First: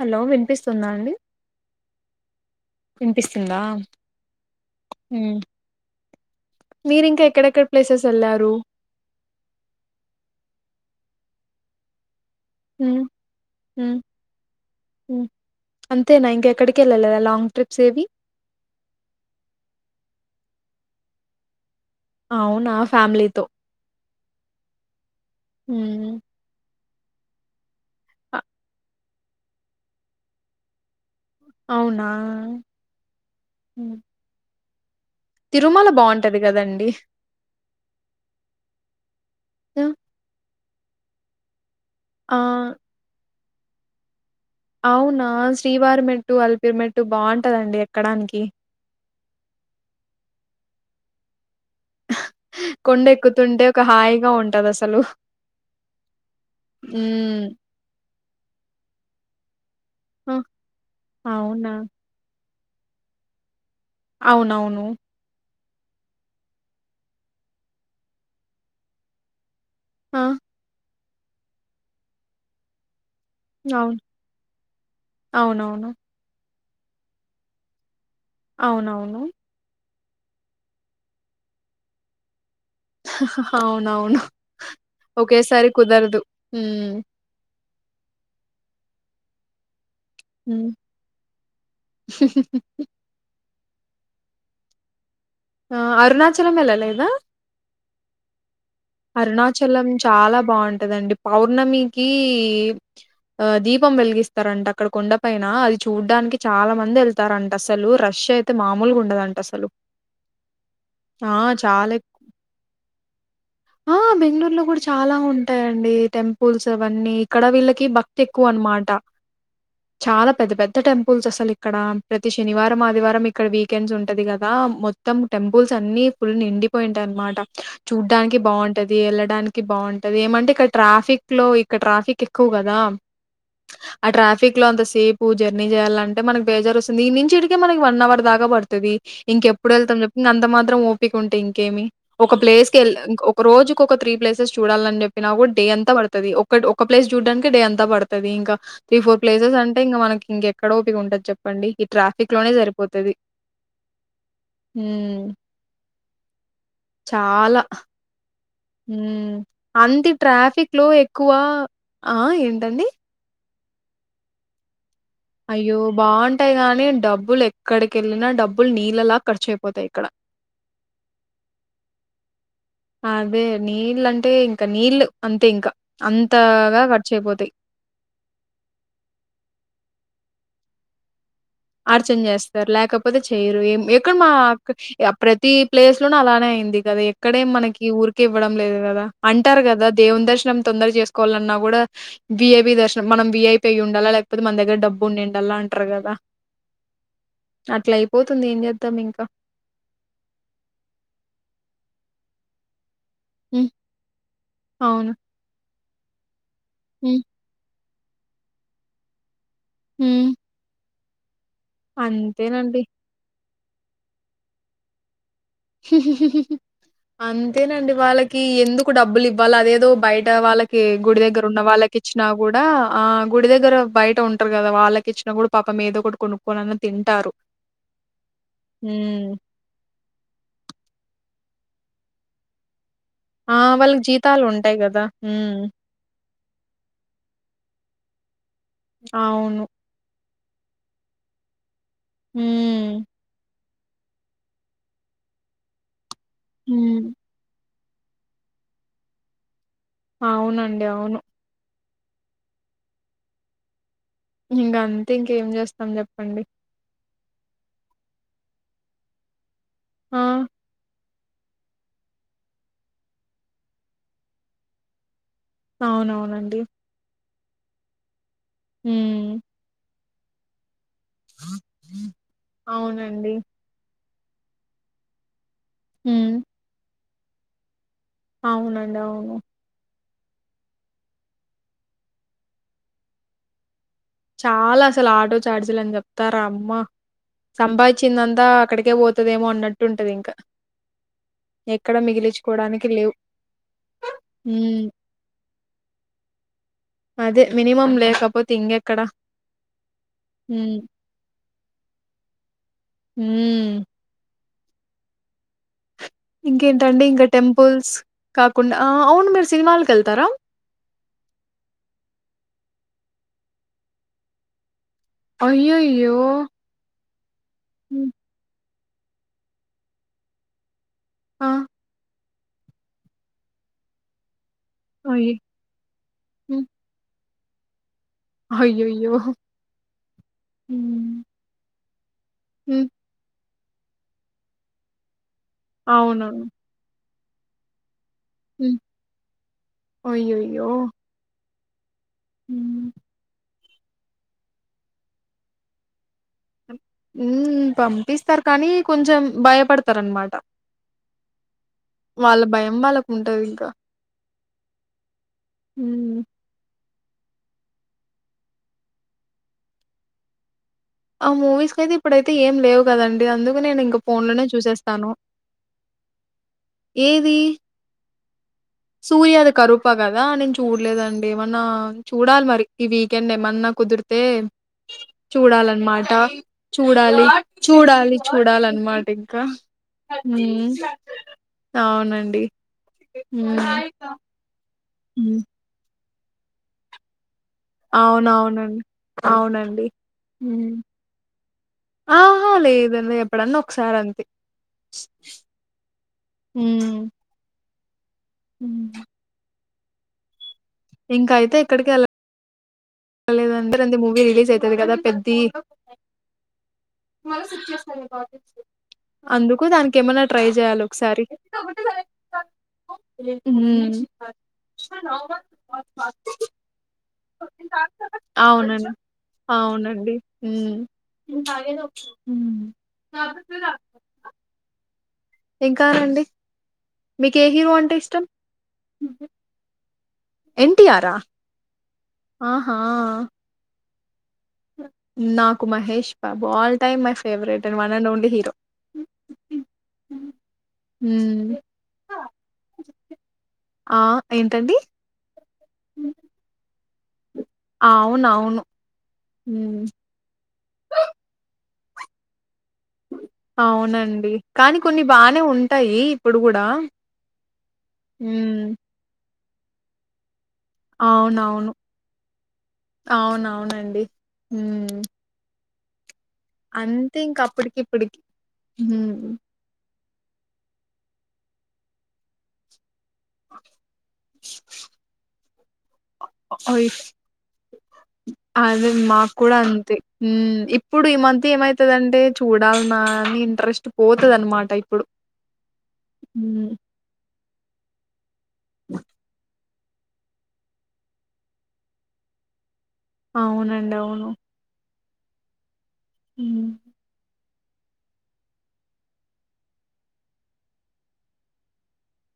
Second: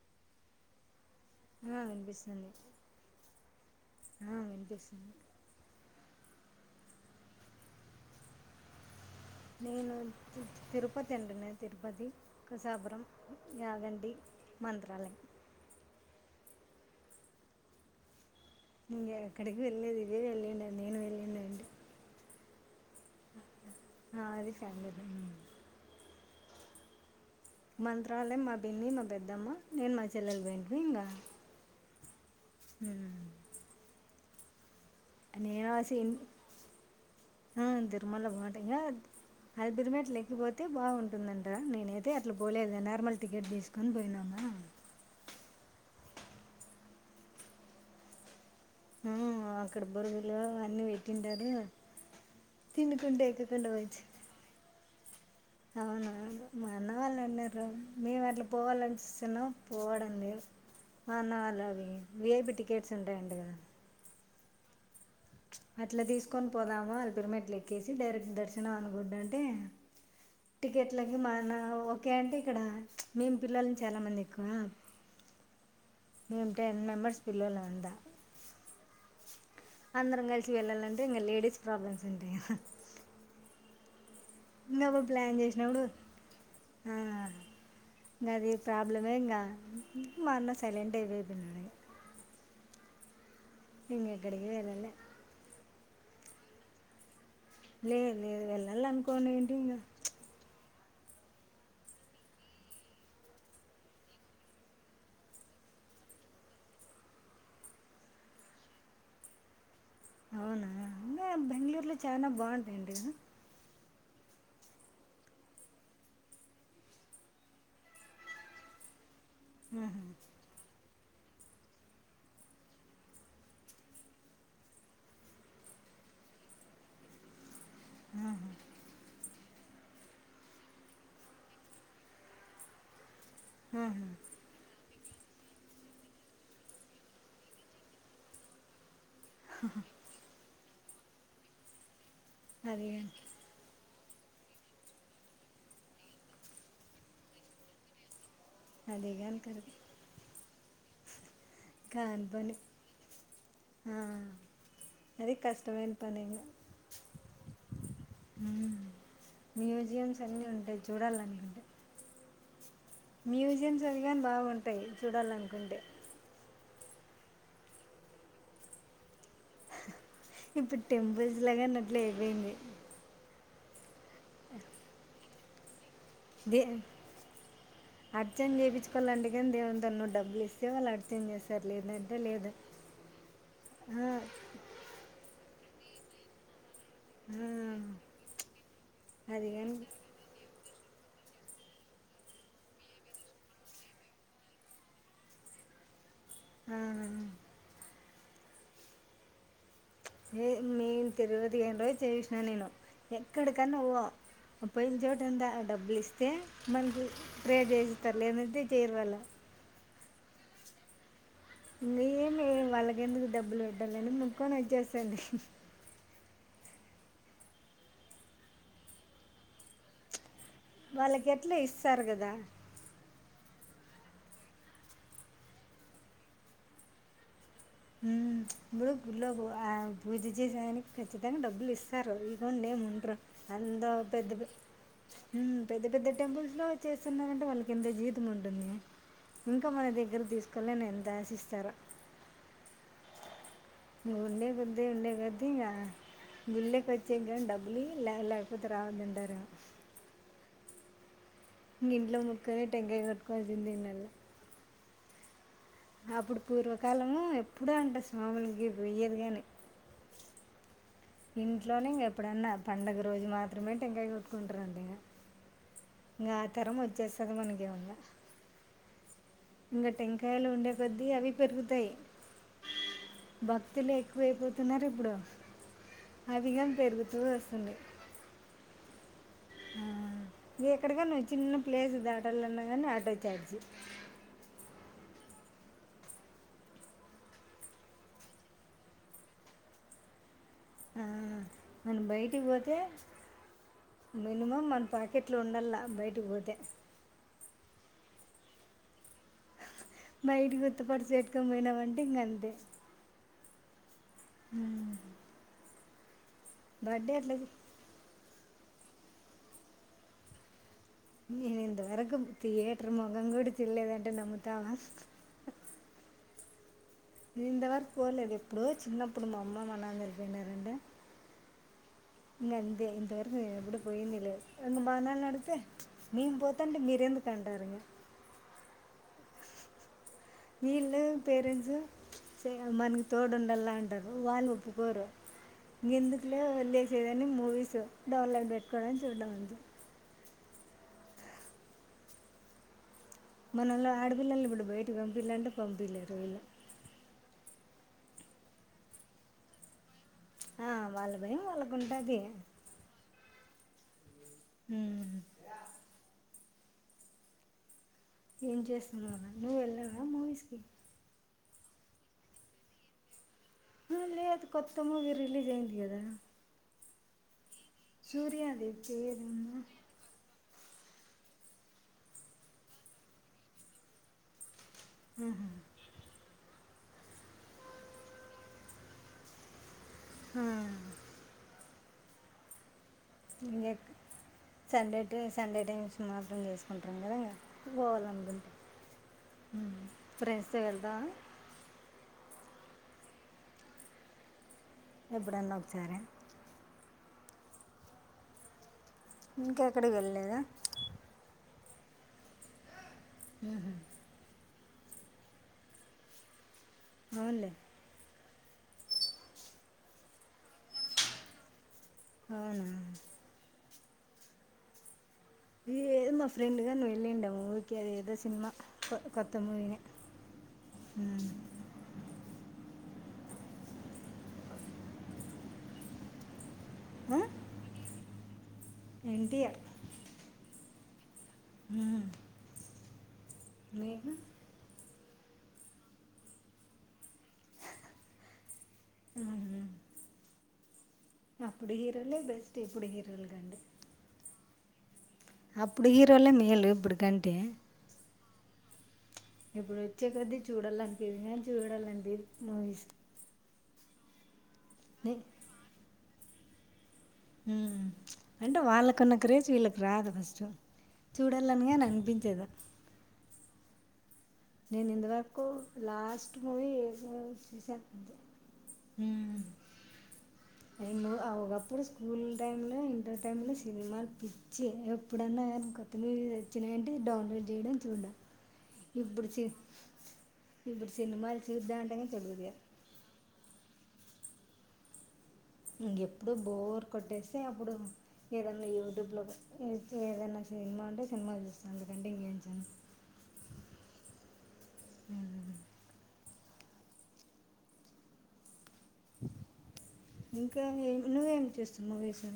Hello వినిపిస్తుందా అండి ఆ వినిపిస్సుంది వినిపిస్తుందా ఆ వినిపిస్సుంది మీరి ఇంకా ఎక్కడెక్కడ ప్లేసెస్ వెళ్లారు నేను తిరుపతి అంటన్న తిరుపతి మ్మ్ కసాపురం మ్మ్ యాగంటి మంత్రాలయం ఎక్కడికి వెళ్ళలేదా లాంగ్ ట్రిప్స్ ఏవి ఇంగ ఎక్కడికి వెళ్ళలేదు ఇదే వెళ్ళిండేది నేను వెళ్ళింది అండి అవునా ఫ్యామిలీతో ఆ అది ఫ్యామిలేలన్ మ్మ్ మంత్రాలయం అబ్బింది మమ్ పెద్దమ్మా నేను మా చెల్లెలు పోయింటిమి ఇంగ అవునా హ్మ్. నేను తిరుమల హసిన్ బావుంటది కదండి హ్మ్ తిరుమల వొంటెంగా ఆ అలిపిరి మెట్లు ఎక్కి పో అయితే బాగుంటుందంట నేనే అయితే అట్లా ఆ! పోలేదు నార్మల్ టికెట్ తీస్ చిసుకన బయనామా అవునా శ్రీవారి మెట్టు అలిపిరిమెట్టు బాగుంటదండి ఎక్కడానికి ఆ అక్కడ బురుగులు అన్ని పెట్టింటారు కొండ తినుకుంటే ఎక్కుతుంటే ఒక హాయిగా ఉంటది అసలు సలు అవున మా అన్నవాళ్ళు మ్మ్ అన్నారు మేము అట్లా పోవాలని చిన్న పోడండి అన్నా అవునా వాళ్ళది విఐపీ టికెట్స్ ఉంటాయంట కదా అవునవును అట్లా తీసుకొని పోదామా అలిపిరి మెట్లు ఎక్కేసి డైరెక్ట్ దర్శనం అనుకుంటాంటే ఆ అట్లాగ మన ఓకే అంటే ఇక్కడ మేము పిల్లలని చాలా అవును మంది ఎక్కువ అవునవును మేము టెన్ మెంబర్స్ పిల్లలు అంతా అవునవును అందరం కలిసి వెళ్ళాలంటే ఇంక లేడీస్ ప్రాబ్లమ్స్ ఉంటాయి కదా అవునవును ఇంకా అప్పుడు ప్లాన్ ఒకేసారి చేసినప్పుడు కుదరదు హ నది ప్రాబ్లమే ఇంకా మా అన్న హ్మ్. సైలెంట్ అయిపోతున్న ఇంకేక్కడికి వెళ్ళలే ఆ అరుణాచలం వెళ్ళ లేదా లేదు లేదు వె అరుణాచలం చాలా బాగు అంటదండి పౌర్ణమికి ఆ దీపం వెలిగిస్తారంట అక్కడ కొండపైన అది చూడ్డానికి చాలా మంది వెళ్తారంట అసలు రష్ అయితే మామూలుగా ఉండదంట అసలు అవునా ఆ! అ బెంగళూరులో ఎక్కువ. చాలా బాగుంటాయిండి ఆ బెంగళూరులో కూడా చాలా ఉంటాయండి టెంపుల్స్ అవన్నీ ఇక్కడ వీళ్ళకి భక్తి ఎక్కువ అనమాట ఆహా, చాలా పెద్ద పెద్ద [unintelligible] టెంపుల్స్ అసలు ఇక్కడ ప్రతి శనివారం ఆదివారం ఇక్కడ వీకెండ్స్ ఉంటది కదా మొత్తం టెంపుల్స్ అన్ని ఫుల్ నిండిపోయింటాయి అనమాట చూడ్డానికి బాగ వెళ్ళడానికి బాగుంటది ఏమంటే ఇక్కడ ట్రాఫిక్ లో ఇక్కడ ట్రాఫిక్ ఎక్కువ కదా ఆహా. ఆ ట్రాఫక్ లో అంత సేపు జర్నీ చేయాలంటే మనకి బేజారు వస్తుంది ఈ నుంచి ఇటికే మనకి వన్ అవర్ దాగా పడుతుంది ఇం ఎప్పుడుళ్తాం చెప్పి అంతం మాత్రం ఓపకుంటే ఇంకేమి ఒక ప్లేస్ క అది కాని రోజుకి ఒక త్రీ ప్లేసెస్ చూడాలని చెప్పినా కూడా డే అంత పడుతుది ఒక ప్లేస్ చూడానికి డే అంత పడుతుది ఇంకా త్రీ అది ఫోర్ కాని ప్లేసెస్ కరెక్ట్ అంటే ఇక మనకింక కడోపిగా ఉంటది చెప్ప చెప్పండి ఈ కాని ట్రాఫిక్ లోనే పని సరిపోతుది ఆ, అది కష్టమైన పని ఇంకా చాలా ఉమ్. అంత మ్యూజియంస్ అన్నీ ట్రాఫిక్ ఉంటాయి లో ఎక్కువ చూడాలనుకుంటే ఆ ఏంటండి మ్యూజియంస్ అవి కానీ బాగుంటాయి అయ్యో చూడాలనుకుంటే బాగుంటాయి కానీ డబ్బులు ఎక్కడికి వెళ్ళినా డబ్బులు నీళ్ళ లా ఇప్పుడు టెంపుల్స్ లాగా అన్నట్లు అపోయింది నీళ్ళు అంటే ఇంకా నీళ్ళు అంతే ఇంకా ద అంతగా ఖర్చు అయిపోతాయి. అర్చన్ చేపిచుకోవాలంటేకని దేవు [unintelligible] డబ్బులు ఇస్తా [unintelligible] అర్చం చేస్తారు లేదంటే అర్చన లేదు చేస్తారు లేకపోతే చెయరు ఏం ఆ, ఎక్కడ మా ప్రతి ప్లేస్ లోనూ అలానే అయింది ఎక్కడే ఆ, మనకి ఊరికి ఇవ్వడం లేదు కదా అది అంటారు కానీ కదా దేవుని దర్శనం తొందర చేసుకోవాలన్నా కూడా వఐపి దర్శనం మనం విఐపి అయ్య ఉండాలా లేకపోతే మన దగ్గర డబ్బు ఉన్నిండ్డల అంటారు కదా ఆ, అట్లా పోతుంది ఏం చేద్దాం ఇంకా ఏ నే తిరువతి పోయిన రోజు చేవిసిన నేను హ్మ్ ఎక్కడికన్నా పో పొయిన అవును చోటు అంత డబ్బు బ్లిస్తే హ్మ్ మంచికి [unintelligible] [unintelligible] చేయరువాల మ్మ్ ఇమి వాళ్ళకి ఎందుకు డబ్బులు [unintelligible] ముకొని వచ్చేస్తాది అంతేనండి వాళ్ళకి ఎందుకు డబ్బులు ఇవ్వల అదేదో బయట వాళ్ళకి గుడి వాళ్ళకి దగ్గర ఎట్లా ఉన్న వాళ్ళకి ఇస్తారు ఇచ్చినా కదా కూడా ఆ గుడి దగ్గర బయట ఉంటారు కదా వాళ్ళకి ఇచ్చిన కూడా పాపం ఏదోకటి కొనుక్కోని తింటారు [unintelligible] హ్మ్. [unintelligible] ఖచ్చితంగా డబ్బులు ఇస్తారు ఇకుండా ఏం ఆ! అంత వాళ్ళకి పెద్ద జీతాలుంటాయి గదా! హ్మ్. పెద్ద పెద్ద టెంపుల్స్ లో చేస్తున్నంటే వాళ్ళకి ఎంత జీ కున్ అవును. ఇంకా మన దగ్గర తీసుకు [unintelligible] ఎంత ఆశిస్తారా మ్మ్ ఉండే కొద్ది ఉండే కొద్ది ఇంగ గుళ్ళోకి హ్మ్. వచ్చేక బ్బు [unintelligible] లేవలేకపోతే రావద్దు అంటారా అవునండి అవును ఇక ఇంట్లో మొక్కని టెంగాయ కొట్టుకోవలసిందే ఈ నెలా ఇగా అంత ఇంకా ఏం చేస్తి అప్పుడు పూర్వకాలం ఎప్పుడూ అంట స్వాములకి పోయేది గాని ఆ ఇంట్లోనే ఇంక ఎప్పుడన్నా పండుగ రోజు మాత్రమే టెక్కాయ కొట్టుకుంటారంటా ఇంక ఇకా అవునవునండి. తరం వచ్చేసి [unintelligible] ఉ టెంకాయలు ఉండే కొద్ది అవిపెరుగుతాయి అవునండి. భక్తి లే ఎక్కువైపోతున్నారు ఇప్పుడు హ్మ్. అదికం పెరుదు చూ వేస్తుంది అవునండి అవును ఇ ఎక్కడక నువ్వు చిన్న ప్లేస్ దాటాలన్నా కాని ఆటో చార్జి చాలా అసలు ఆటో చఛార్జీలు అని చెప్తారా అమ్మ సంభావించిందంతా అక్కడికే పోతుదేమో అన్నట్టు ఉంటది ఇంకా ఆ మన ఎక్కడ బయటికి పోతే మిగిలించుకోవడానికి లేవు మినిమం మన ఉమ్ పాకెట్లు ఉండలా బయటకి పోతే అదే మినిమం లేకపోతే ఇ అక్కడ బయటి గుర్త్త పరిచట్టుకని పోయినామంటే ఇంగ అంతే హ్మ్ హ ఇంకేంటండీ ఇంక టెంపుల్స్ కాకుండా ఆ అవును మీరు సినిమాల్కెళ్తరా నేను ఇంతవరకు థియేటర్ ముగం కూడా చూడ్లేదంటే నమ్ముతావా అయ్యయో ను ఇంతవరకు పోలేదు ఎప్పుడు చిన్నప్పుడు మా అమ్మ మా నాన్న ఎళ్లిపోయినారంటే ఆ ఇంగ అంతే ఇంతవరకూ నేనుప్పుడు పోయింది లేదు ఇంగ మా నాన్నని అయ్ అడుగుతే చ్ నేను పోతాంటే మీరెందుకు తంటారంగ అయ్యయో హ్ నీళ్ళు పేరెంట్స్ సేయ్ అమ్ ఉమ్ మనకి తోడు ఉండాల అంటారు వాల్ ఓప్పు కోరు ఇంగందుకులే అవునవును వదిలేసేవే అన్ని మూవీసు డవన్లడ్ పెట్టుకోవడం చూడడం అంతే యో మ్మ్ మనలో ఆడపిల్లలు ఇప్పుడు బయటకి పంపిలంటే పంపీలేరు వీళ్ళు మ్మ్ పంపిస్తారు కానీ కొంచెం భయపడుత తరనమాట ఆ, వాళ్ళ భయం వాళ్ళకు వాళ్ళ ఉంటుంది భయం వాళ్ళకు ఉంటది హ్మ్ ఏం చేస్తునావన్న నువ్వు వెళ్ళావా మూవీస్ కి ఆ మూవీస్ కయితే ఇప్పుడైతే ఏం లేవు కదండి అందు అ లే అది కొత్త మూవీ రిలీజ్ అయింది కదా ఏది సూర్యన్ సూర్య ది కరూపగదా నేను చూ చూడలేదండి ఏమన్నా చూడాలి మరి ఈ వీకెండ్ ఏమన్నా కుదిరితే ఆహా చూడాలనమాట చూడాలి చూడాలి చూడాలి అన్నమాట ఇంకా ఆ, హ్మ్ అవునండి హ్మ్. ఇంగ సండే టు హ్మ్. సండే టైమ్ సుమార్థం చేసుకుంటారాం కదా పోవాలనుకుంటే అవునవునండి అవునండి ఫ్రెండ్స్తో ఉమ్ వెళ్తావా ఆహా లేదండి ఎప్పుడన్న ఒకసారి అంతే ఎప్పుడన్నా ఒకసారిే హుమ్ ఇంకెక్కడికి వెళ్ళలేదా ఇంకా అయితే ఎక్కడికి వెలా వెల్ల లేదండి అ మూవీ రలీస్యయితు పెద్దది కదా పెద్ది మ అవునులే సచ్చి అస్తానికి బ అందుకు దానికి ఏమన్నా ట్రై చేయాలి ఒకసారి అవునా [unintelligible] ఏదో మా ఫ్రెండ్గా నువ్వు వెళ్ళిండే మూవీకి అది ఏదో సినిమా అవునండి కొ- కొత్త మూవీనే అవునండి హుమ్ సదు రా ఏం కావాలండి మీకు ఏ హీరో అంటే ఇష్టం ఎన్టీఆర్ ఎన్టీటిఆరా ఆహా మీకు నాకు Mahesh Babu all time my favourite and one and only hero ఆహా. హ్మ్ అప్పుడు హీరోలే బెస్ట్ ఇప్పుడు హీరోలు కండి టండీ అప్పుడు హీరోలే మేలు ఇప్పుడు ఎందుకంటే అవునవును ఇప్పుడు హ్మ్ వచ్చే కొద్ది చూడాలనిపియద్దు చూడాల [unintelligible] మూవీస్ అవునండి కానీ కొన్ని బానే ఉంటాయి ఇప్పుడు కూడా అంటే హ్మ్ వాళ్ళకున్న క్రేజ్ ఇళ్ళకు రద్దు ఫస్ట్ చూడాలని అవునవును కానీ అనిపించదు అవునవును అండి నేను ఇంతవరకు లాస్ట్ మూవీ అంతే ఇంకా అప్పుటికి చూసాను ఇప్పుటికి అంతే ఒకప్పుడు స్కూల్ టైమ్ లో ఇంటర్ టైంలో సినిమాలు పిచ్చి ఎప్పుడన్నా కొత్త మూవీస్ అయ్ వచ్చినాయంటే డౌన్లోడ్ చేయడం చూడం అదే ఇప్పుడు మాకు సి కూడా అంతే ఇప్పుడు ఈ సినిమాలు మధ్య చూద్దాం అంటే కానీ ఏమైతుదంటే తెలియదు కదా చూడాలన్నా ఇంట్రెస్ స్ పోతద అనమాట ఇప్పుడు ఇక ఎప్పుడు హ్మ్ బోర్ కొట్టేసి అప్పుడు ఏదన్నా యూట్యూబ్లో [unintelligible] ఏదన్నా చేయమంటే సినిమా ఉంటే సినిమా చూస్తాను అందుకంటే ఇంకేం చేను అవునండి అవును అ మ్మ్ ఇంకా ఏ నువ్వేమి చేస్తున్నా వేసర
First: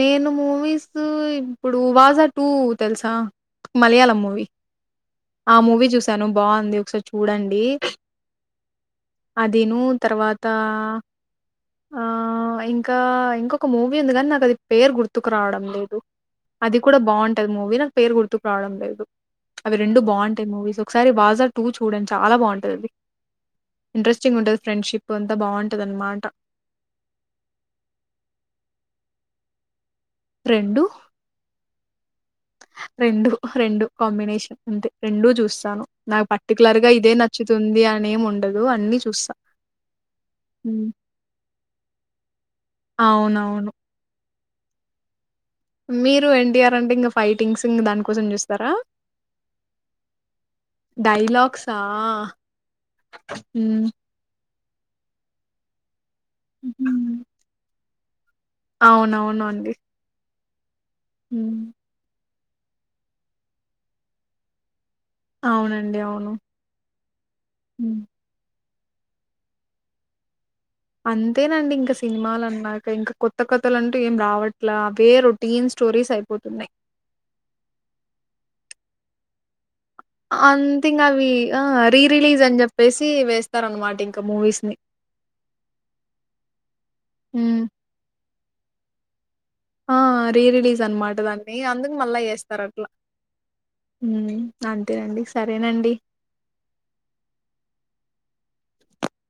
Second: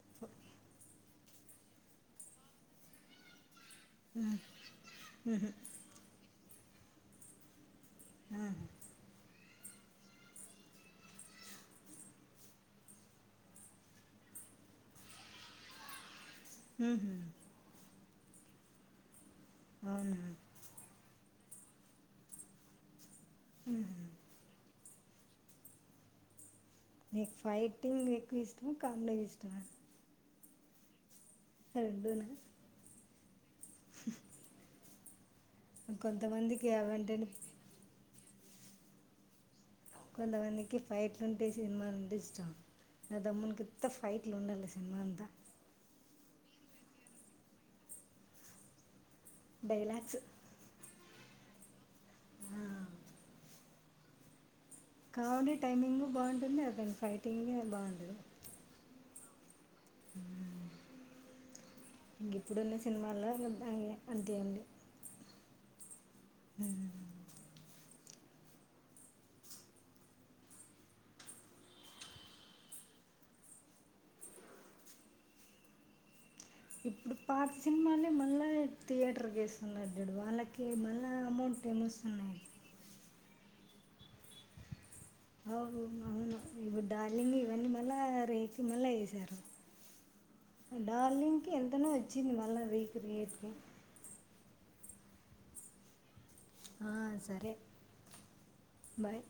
నేను మూవీస్ ఇప్పుడు వాజా టూ తెలుసా మలయాళం మూవి ఆ మూవీ చూసాను బాగుంది ఒకసారి చూడండి ఆ అదిను తర్వాత ఆ ఇంకా ఇంకొక మూవీ ఉంది కానీ నాకు అది పేరు గుర్తుకు రావడం లేదు అది కూడా బాగుంటది మూవీ నా పేరు గుర్తుకువడం లేదు అవి రెండు అవునా బాగుంటాయి మూవీస్ ఒకసారి బాజా టూ చూడండి చాలా బావుంటదది ఇంట్రెస్టింగ్ ఉంటది ఫ్రెండ్షిప్ పొంత బావుంటది అన్నమాట నీకు ఫైటింగ్ ఎక్కువ ఇష్టమా కమెడి ఇష్టమా రెండు రెండూన రెండు రెండు కాంబినేషన్ అంతే రెండు చూ స్తాను నాకు కొంతమందికి పర్టికులర్ గా ఇదే అవంటేనే నచ్చుతుంది అ నేం ఉండదు అన్ని చూస్తా కొంతవందికి హ్మ్. ఫైట్లుంటే సినిమాలంటే ఇష్టం నా దమ్మునికి అవునవును ఉత్త ఫైట్ ఇట్లుండాలి సినిమా అంతా మీరు ఎన్టీఆర్ అంటే ఇంకా ఫైటింగ్స్ ఇంక దానికోసం చూస్తారా డైలాగ్స్ డైలాగ్సా మ్మ్ కామెడి టైమింగ్ బావుంటుంది అతని ఫైటింగే బావుండదు అవునవునండి మ్మ్ ఇంగిప్పుడున్న సినిమాల్లో [inaudible] అంతేంది అవునండి అవు అంతేనండి ఇంకా సినిమాలు అన్నాక ఇంకా కొత్త కొథత్తలు అంటూ ఏం రావట్లా అవే రొటీన్ స్టోరీస్ అయిపోత ఇప్పుడు పాత సినిమాలే మళ్ళా థయేటర్కి అంత ఇంకా అవి ఆ రీ ఏమొస్తున్నాయి రిలీజ్ అని చెప్పేసి వే ఇస్తార అనమాట ఇంకా మూవీస్ ని అవు అవును ఇ డలింగ్ హ్మ్. ఇవన్నీ మ రే కిమళ్ళ చేసారు ఆ రీ రిలీజ్ అనమాట దాన్ని ఎంతనో అందుకు మళ్ళా వచ్చింది మళ్ళీ చేస్తారు అట్లా రీక్రియేట్కి అంతేనండి సరేనండి ఆ సరే బాయ్